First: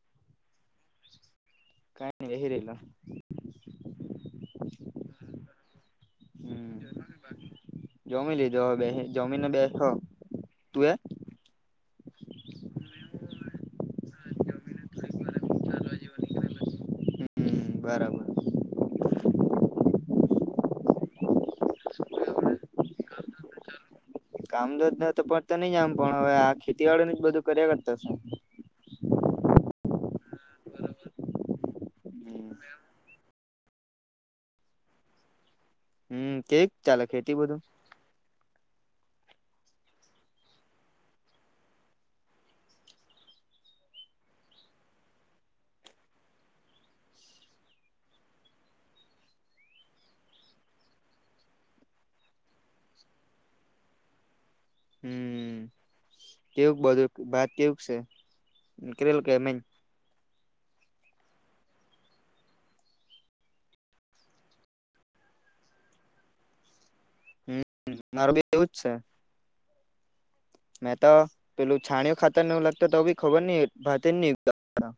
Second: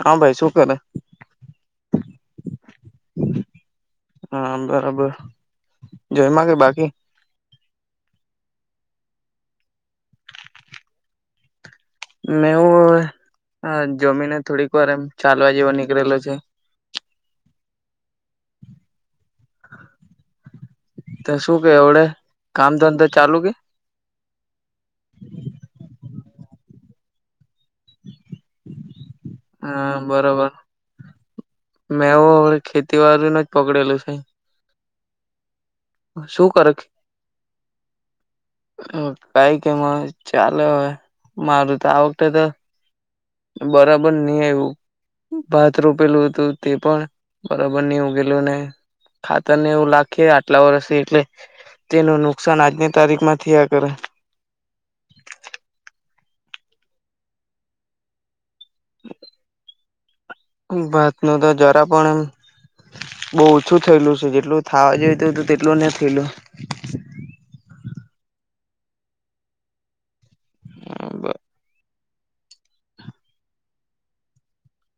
હા, ભાઈ શું કરે? કઈ બેહી રહેલો હા, બરાબર જયમાં કે હમ બાકી? જમી લીધો. બેહી જમીને બેઠો તું એ? મે હું હવે જમીને થોડીક વાર એમ ચાલવા જેવો નીકળેલો છે. હમ્મ બરાબર. ત શું કે હવડે કામ ધંધા જ ચાલુ કે કામધંધા પર તો ની જામ પણ હવે આ ખેતીવાડીનું જ બધું કર્યા કરતો છું. હા બરોબર મેંવું હ ખેતીવાડીનું જ પકડેલું છે. હમ્મ શું કેવીક ચાલે ખેતી બધું. હમ્મ કાંઈ કેમ ચાલે હવે મારું તો આ વખતે તો બરાબર નહી આવ્યું ભાત રોપેલું હતું તે પણ બરાબર નહી ઉગેલું ને ખાતરને એવું લાખીયે આટલા વર્ષથી એટલે તેનું નુકસાન આજની તારીખમાં થીયા કરે. હમ કેવુંક બધું ભાત કેવુંક છે. નીકળેલ કે એમ ભાતનું તો જરા તો પણ બહું ઓછું થયેલું છે. જેટલું થાવા જોઈતું હતું તેટલું ન થયેલું. હમ્મ મારું બી એવુંજ છે. મેં તો પેલું છાણ્યુ... ખાતર ને એવું લાખતા તો બી ખબર ની ભાતે જ ની [unintelligible]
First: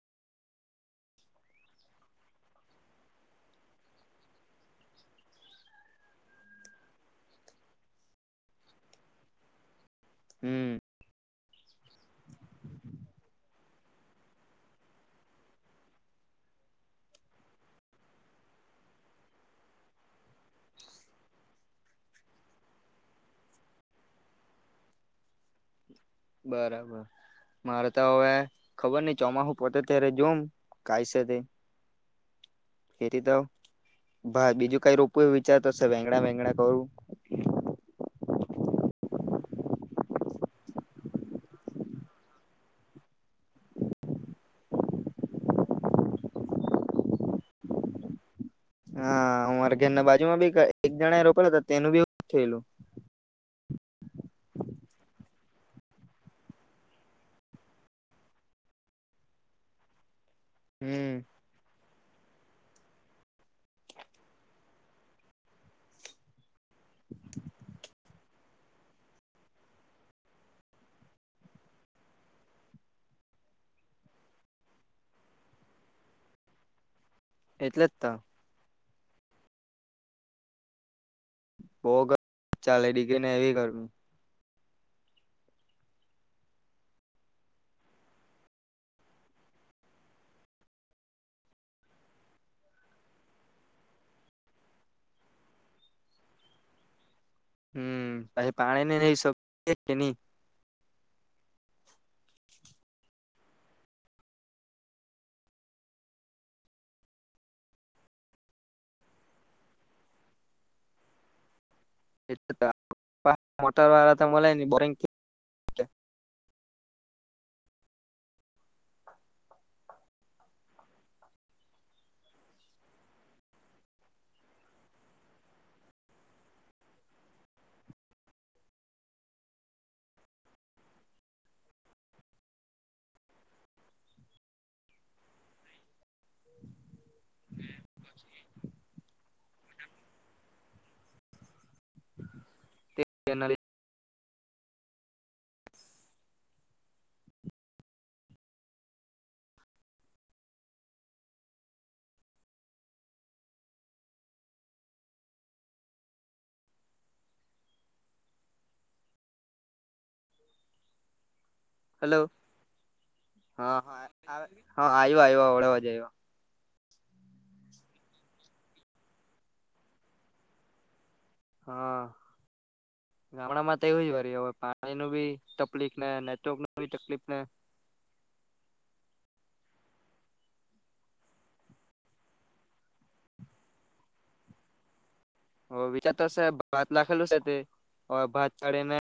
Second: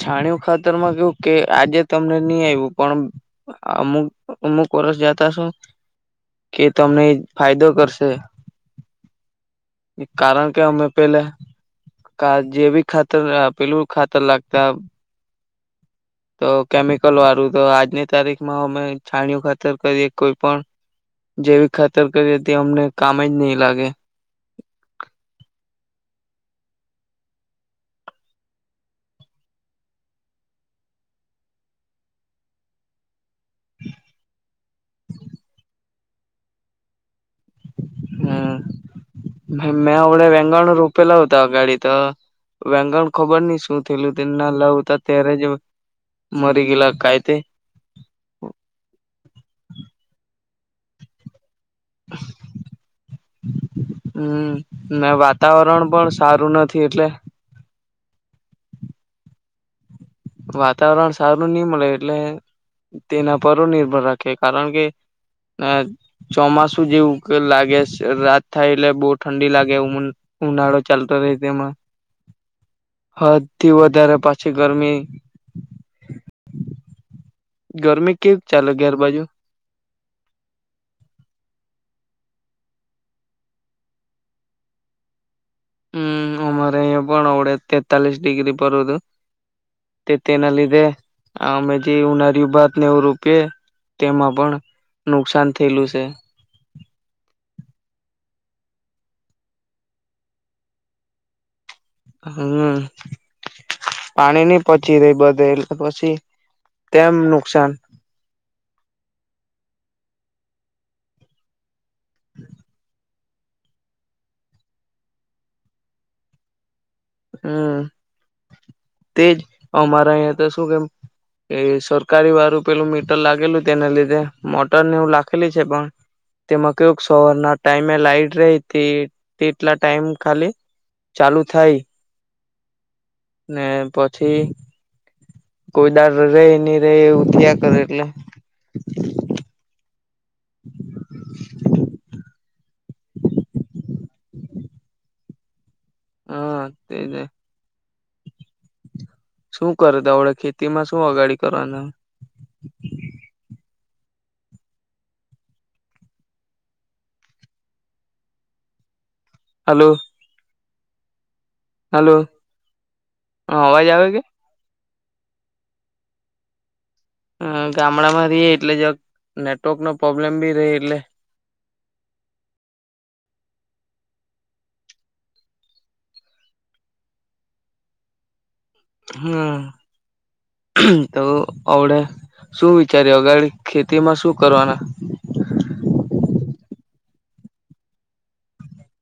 છાણ્યું ખાતરમાં કેવું કે આજે તમને ની આયવું પણ અમુક અમુક વર્ષ જતા શું કે તમને એ ફાયદો કરશે. કારણ કે હમ અમે પેલે... કા જે બી ખાતર પેલું ખાતર લાખતા. તો કેમિકલ વાળું તો આજની તારીખમાં અમે છાણિયું ખાતર કરીએ કોઈ પણ જેૈવીક ખાતર કરીએ તે અમને કામ જ ની લાગે. બરાબર મારે તો હવે ખબર નઈ ચોમાહું પતે ત્યારે જોમ કાયસે તે, ખેતી તો... ભા બીજું કઈ રોપું એવું વિચારતોશે. વેંગડા વેંગડા કરું. હમ મેં અવઢે વેંગણ રોપેલા હતા અગાડી તો, વેંગણ ખબર નહી શું થેયલું તે નાલા ઉતા ત્યારે જ મરી ગયેલા કાયતે... હા અમારે ઘેર ના બાજુમાં બી એક એક જણા એ રોપેલુ તો... તેનું બી એવું જ થેયલું. હમ ને વાતાવરણ પણ સારું નથી એટલે... હમ વાતાવરણ સારું ની મળે... એટલે તેના પર હો નિર્ભર રાખે, કારણ કે અ ચોમાસું જેવું લાગે રાત થાય એટલે બહુ ઠંડી લાગે ઉનાળો ચાલતો હોય તેમાં, હદ થી વધારે પાછી ગરમી... એટલે જ તો ગરમી કેવીક ચાલે ઘેર બાજુ. બો ગ ચાલે ડીગ્રી ને એવી ગરમી. હમ અમારે અહીયા પણ અવડે તેતાલીસ ડિગ્રી પરું હતું, તે તેના લીધે આ અમે જે ઉનાળિયુ ભાત ને એવું રોપીયે, તેમાં પણ નુકસાન થેયલું છે. હમ પછી પાણી ની રેઈ શ કે કે ની. હમ પાણીની પછી રેય બધે પછી તેમ નુકસાન. એ મોટર વાળા તો મલે ની બોરિંગ [unintelligible] હમ તેજ અમારા અહીયા તો શું કે સરકારી વારું પેલું મીટર લાગેલું તેના લીધે મોટર ને એવું લાખેલી છે પણ તેમાં કેવુંક સવાર ના ટાઈમે લાઈટ રહી તે તેટલા ટાઈમ ખાલી ચાલુ થાય. ને પછી કોઈદાર રેય ની રેય એવું... ત્યા કરે એટલે. [inaudible] તે તેનાલી હા, તેને. શું કરે તો અવડે ખેતીમાં શું અગાડી કરવાના. હાલો. હલો હ હા અવાજ હા આવે કે. હા આયવો આયવો અવડે અવાજ આયવો. હ ગામડા માં રીયે એટલે જરાક નેટવર્ક નો પ્રોબ્લેમ બી રેય એટલે. હા ગામડામાં તો એવું જ વરી હવે પાણી નું બી તકલીફ ને નેટવર્ક નું બી તકલીફને... હમ તો અવડે શું વિચાર્યું અગાળી ખેતી માં શું કરવાના. ઓ વિચાર તો સે ભાત લાખલું સે તે અ ભાત કાઢીને...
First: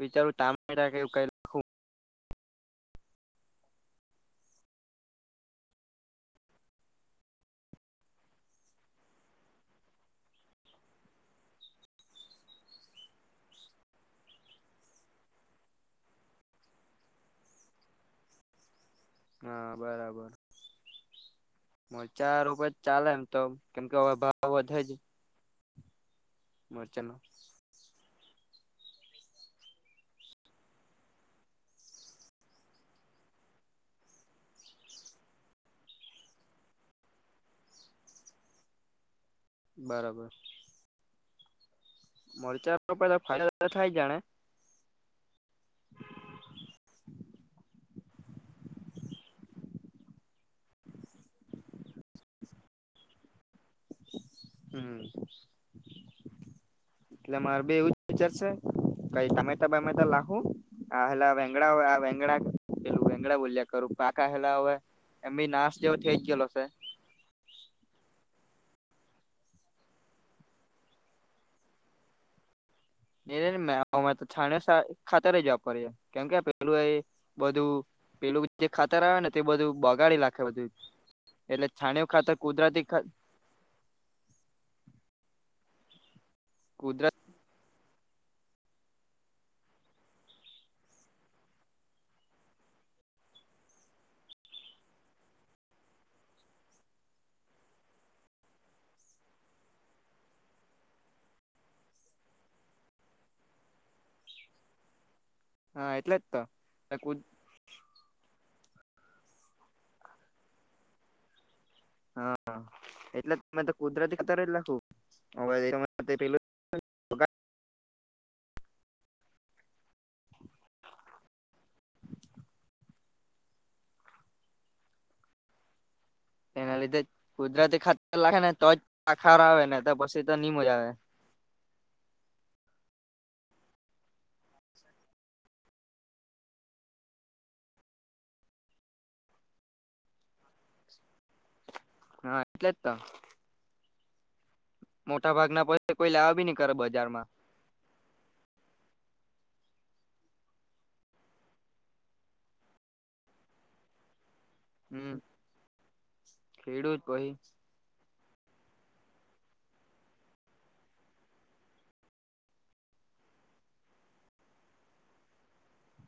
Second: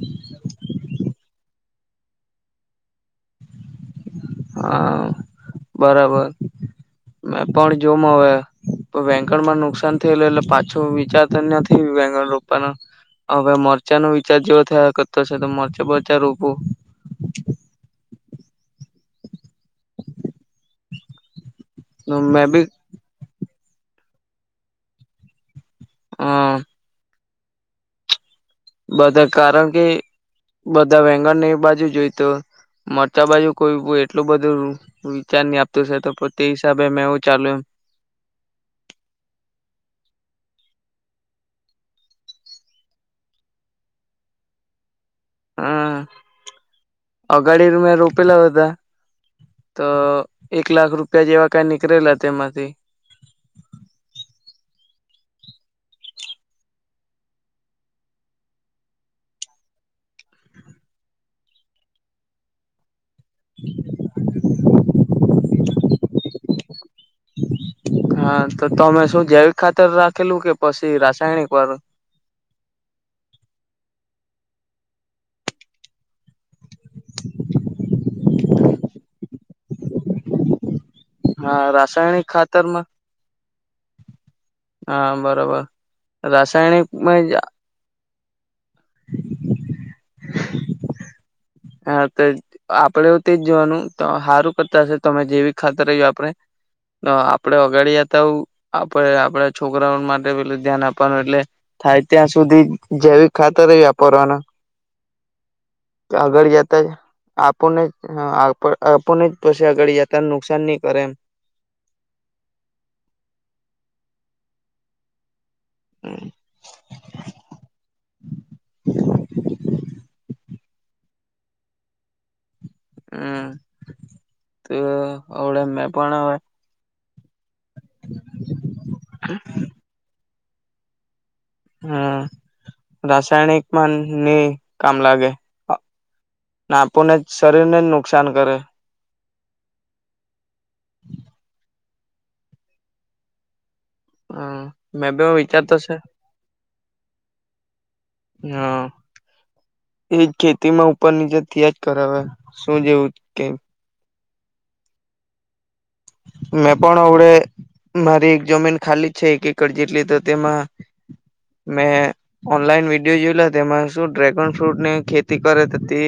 વિચારું ટામેટા કે એવું કંઈ લાખહુ... હા બરાબર મે પણ જોમ હવે વેંંગણ માં નુકસાન થયેલું એટલે પાછો વિચાર તો નથી વેંગણ રોપવાનો હવે મરચાં નો વિચાર જેવો થયા કરતો છે તો મરચા બરચા રોપું. હા બરાબર. મરચા મેં બી રીપેર તો ચાલે એમ તો... કેમ કે અવે ભાવ વધહે જ. અ મરચાનો બધા કારણ કે બધા વેંગણની બાજુ જોય તો મરચા બાજુ કોઈ એટલું બધું વિચાર ની આપતું છે તો પ તે હિસાબે મેં એવું ચાલુ બરાબર. મરચા [unintelligible] ફાયદા થાય જાણે હમ અગાડી મેં રોપેલા ઉતા તો એક લાખ રૂપિયા જેવા કઈ નીકળેલા તેમાંથી હમ્મ, એટલે મારે બી એવું જ વિચાર સે કઈ તામેતા બમેતા લાખું આ હેલા વેંગણા આ વેંગણા આંગડા બુલ્યા કરું પાકા હેલા અવે એમ બી નાશ જેવો થેઈ જ ગેલો છે હા તો તમે શું જૈવિક ખાતર રાખેલું કે પછી રાસાયણિક વારુ એજ મેં અમાર તો છાણિયા સા ખાતર જ વાપરીએ કેમ કે પે લું એ બધું પેલું જે ખાતર આવે ને તે બધું બગાડી લાખે બધી હા, રાસાયણિક ખાતરમાં, હા, બરોબર. રાસાયણિક કુદરતી માં જ હા તો આપડે હો તેજ જોવાનું તો હારું કરતા હશે તમે જેવી ખાતરહ્યું આપણે અ આપડે અગાડી જાતા હો આપડે આપડા છોકરાઓ માટે પેલું ધ્યાન આપવાનું એટલે થાય ત્યાં સુધી જૈવીક ખાતર ઈઆપરવાનું હાં એટલે જ તો એ તો જ આપોને હં આપ આપડને જ પછી આગાળી જતા નુકસાન ની કરે એમ હા એટલે જ મેં તો કુદરતી ખાતર જ લાખુ [unintelligible] હમ્મ, તો હવડમ મે એના લીધે કુદરતી ખાતર લાખે ને તો જ આ ખાર આવે ને તો પછી નની મજા આવે. હમ્મ રાસાયણિકમાં ની કામ લાગે. ને આપુને જ શરીર ને જ નુકસાન કરે. હા એટલે જ તો. હમ મેં બી મોટા એવો ભાગ ના વિચારતો છે પસે કોઈ લેવા બી ની કર બજારમાં. હા એજ ખેતીમાં ઉપર નીચે થયા જ કરે હવે. શું જેવું કેમ હમ્મ. મેં પણ આવડે મારી જમીન ખાલી જ છે એક એકર જેટલી તો તેમાં મેં ઓનલાઈન વિડીયો જોઈ લો. તેમાં શું ડ્રેગન ફ્રૂટ ની ખેતી કરે તો તે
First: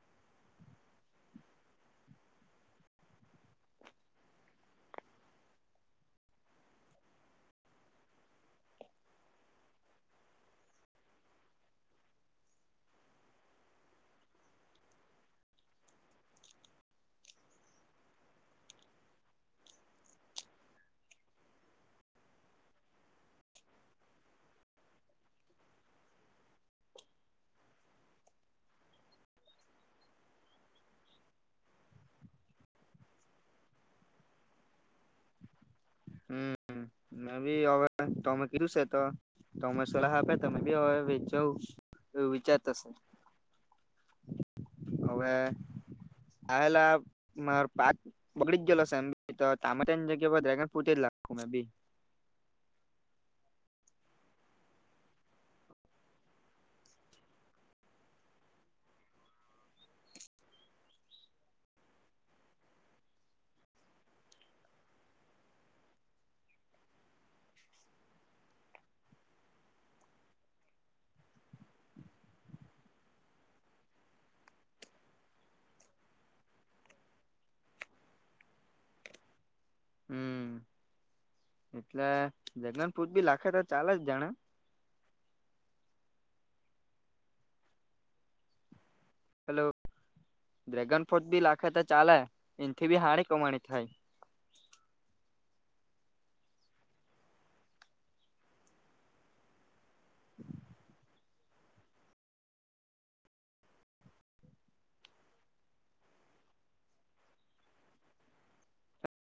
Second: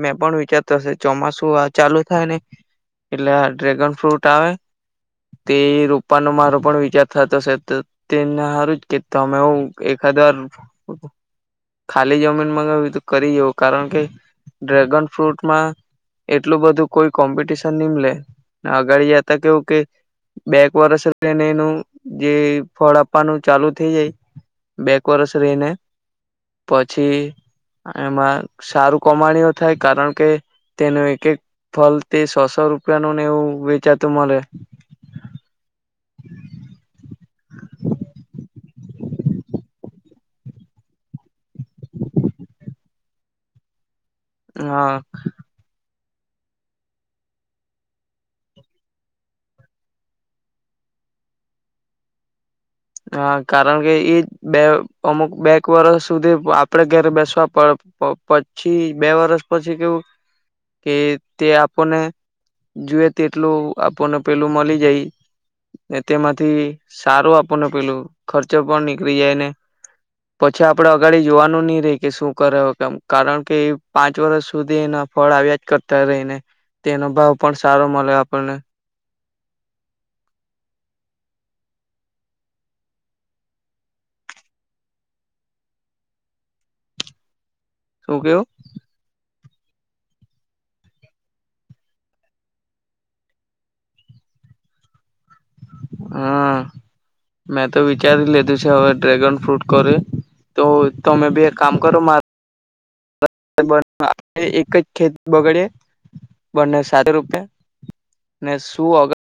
મેં પણ વિચારતો હશે. ચોમાસું આ ચાલુ થાય ને એટલે આ ડ્રેગન ફ્રૂટ આવે. તે રૂપાનો મારો પણ વિચાર થતો શે તો તેને સારું જ કે તમે હું એકાદ વાર ખાલી જમીન મગાવવી તો કરી જવ કારણ કે ડ્રેગન ફ્રૂટમાં એટલું બધું કોઈ કોમ્પિટિશન ની મલે ને આ આગાડી જતા કેવું કે બેએક વર્ષ રહીને એનું જે ફળ આપવાનું ચાલુ થઈ જાય બેએક વર્ષ રહીને પછી એમાં સારું કમાણીઓ થાય કારણ કે તેનું એક એક ફળ તે સોસો રૂપિયા નું ને એવું કે તુ મલે. હમ્મ, મે બી હવે તમે કીધું શે તો તમે સલાહ આપે તો બી હવે વિચા એવું વિચાર તો શે. હા. આવેલા માર પાક બગડી જ ગેલો સે એમ તો તામેતાની જગ્યા પર ડ્રેગન પોતે લાકો મે બી. હા કારણ કે એ બે અમુક બેક વર્ષ સુધી આપડે ઘરે બેસવા પડ પછી બે વર્ષ પછી કેવું કે તે આપણને જુએ તેટલું આપણને પેલું મળી જાય તેમાંથી સારું આપને પેલું ખર્ચો પણ નીકળી જાય ને પછી આપણે અગાડી જોવાનું નહી રહી કે શું કરે કેમ કારણ કે એ પાંચ વર્ષ સુધી એના ફળ આવ્યા જ કરતા રહી ને તેનો ભાવ પણ સારો મળે આપણને હમ. એટલે જગનપુટ બી લાખે તો ચાલે જ જાણે શું કેવું. હલો ડ્રેગન ફ્રૂટ બી લાખે તો ચાલે. એથી બી હાારી કમાણી થાય. હા મેં તો વિચારી લીધું છે હવે ડ્રેગન ફ્રૂટ કરે તો તોમે બી બે એક કામ કરો મારુ [unintelligible] આપ એક જ ખેત બગડીએ બંને સાત રૂપિયે ને શું અગર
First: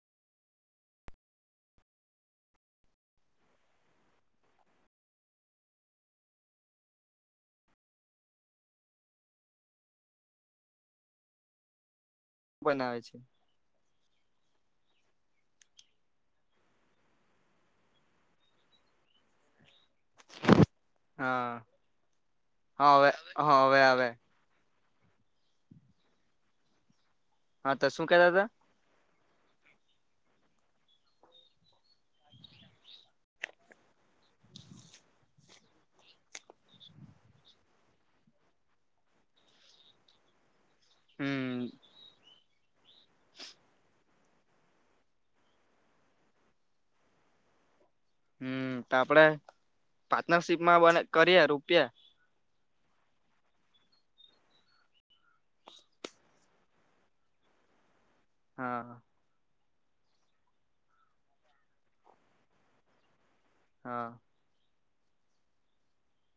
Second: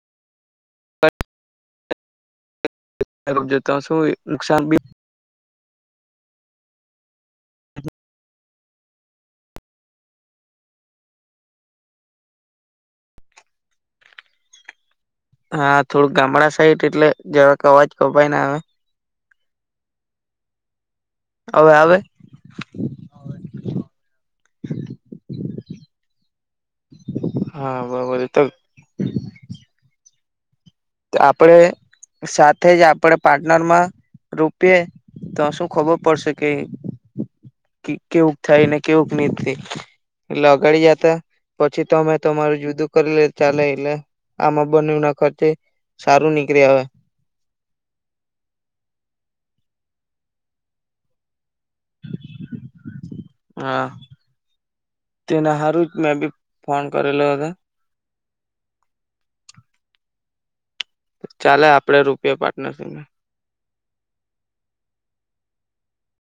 [inaudible] બનાવે છે. હા થોડુંક ગામડા સાઈટ એટલે જરાક અવાજ કપાય ને આવે. હા હવે આવે હા હવે હ હવે આવે. હા તો શું [unintelligible] કેતા તો હતા આપડે સાથે જ આપણે પાર્ટનરમાં રોપીએ તો શું ખબર પડશે કે કેવુંક થાય ને કેવુંક નહી થઈ એટ કરી જતા હમ પછી તો અમે તમારે જુદું કરી લે ચાલે એટલે આમાં બનેયું ના ખર્ચે સારું નીકળી આ. હમ્મ તો આપડે પાર્ટનરશીપમાં બને કરીએ રૂપિયા હા તેના હારું જ મેં બી ફોન કરેલો હતો. હા. ચાલે આપડે રૂપિયા પાર્ટનરશીપને હા.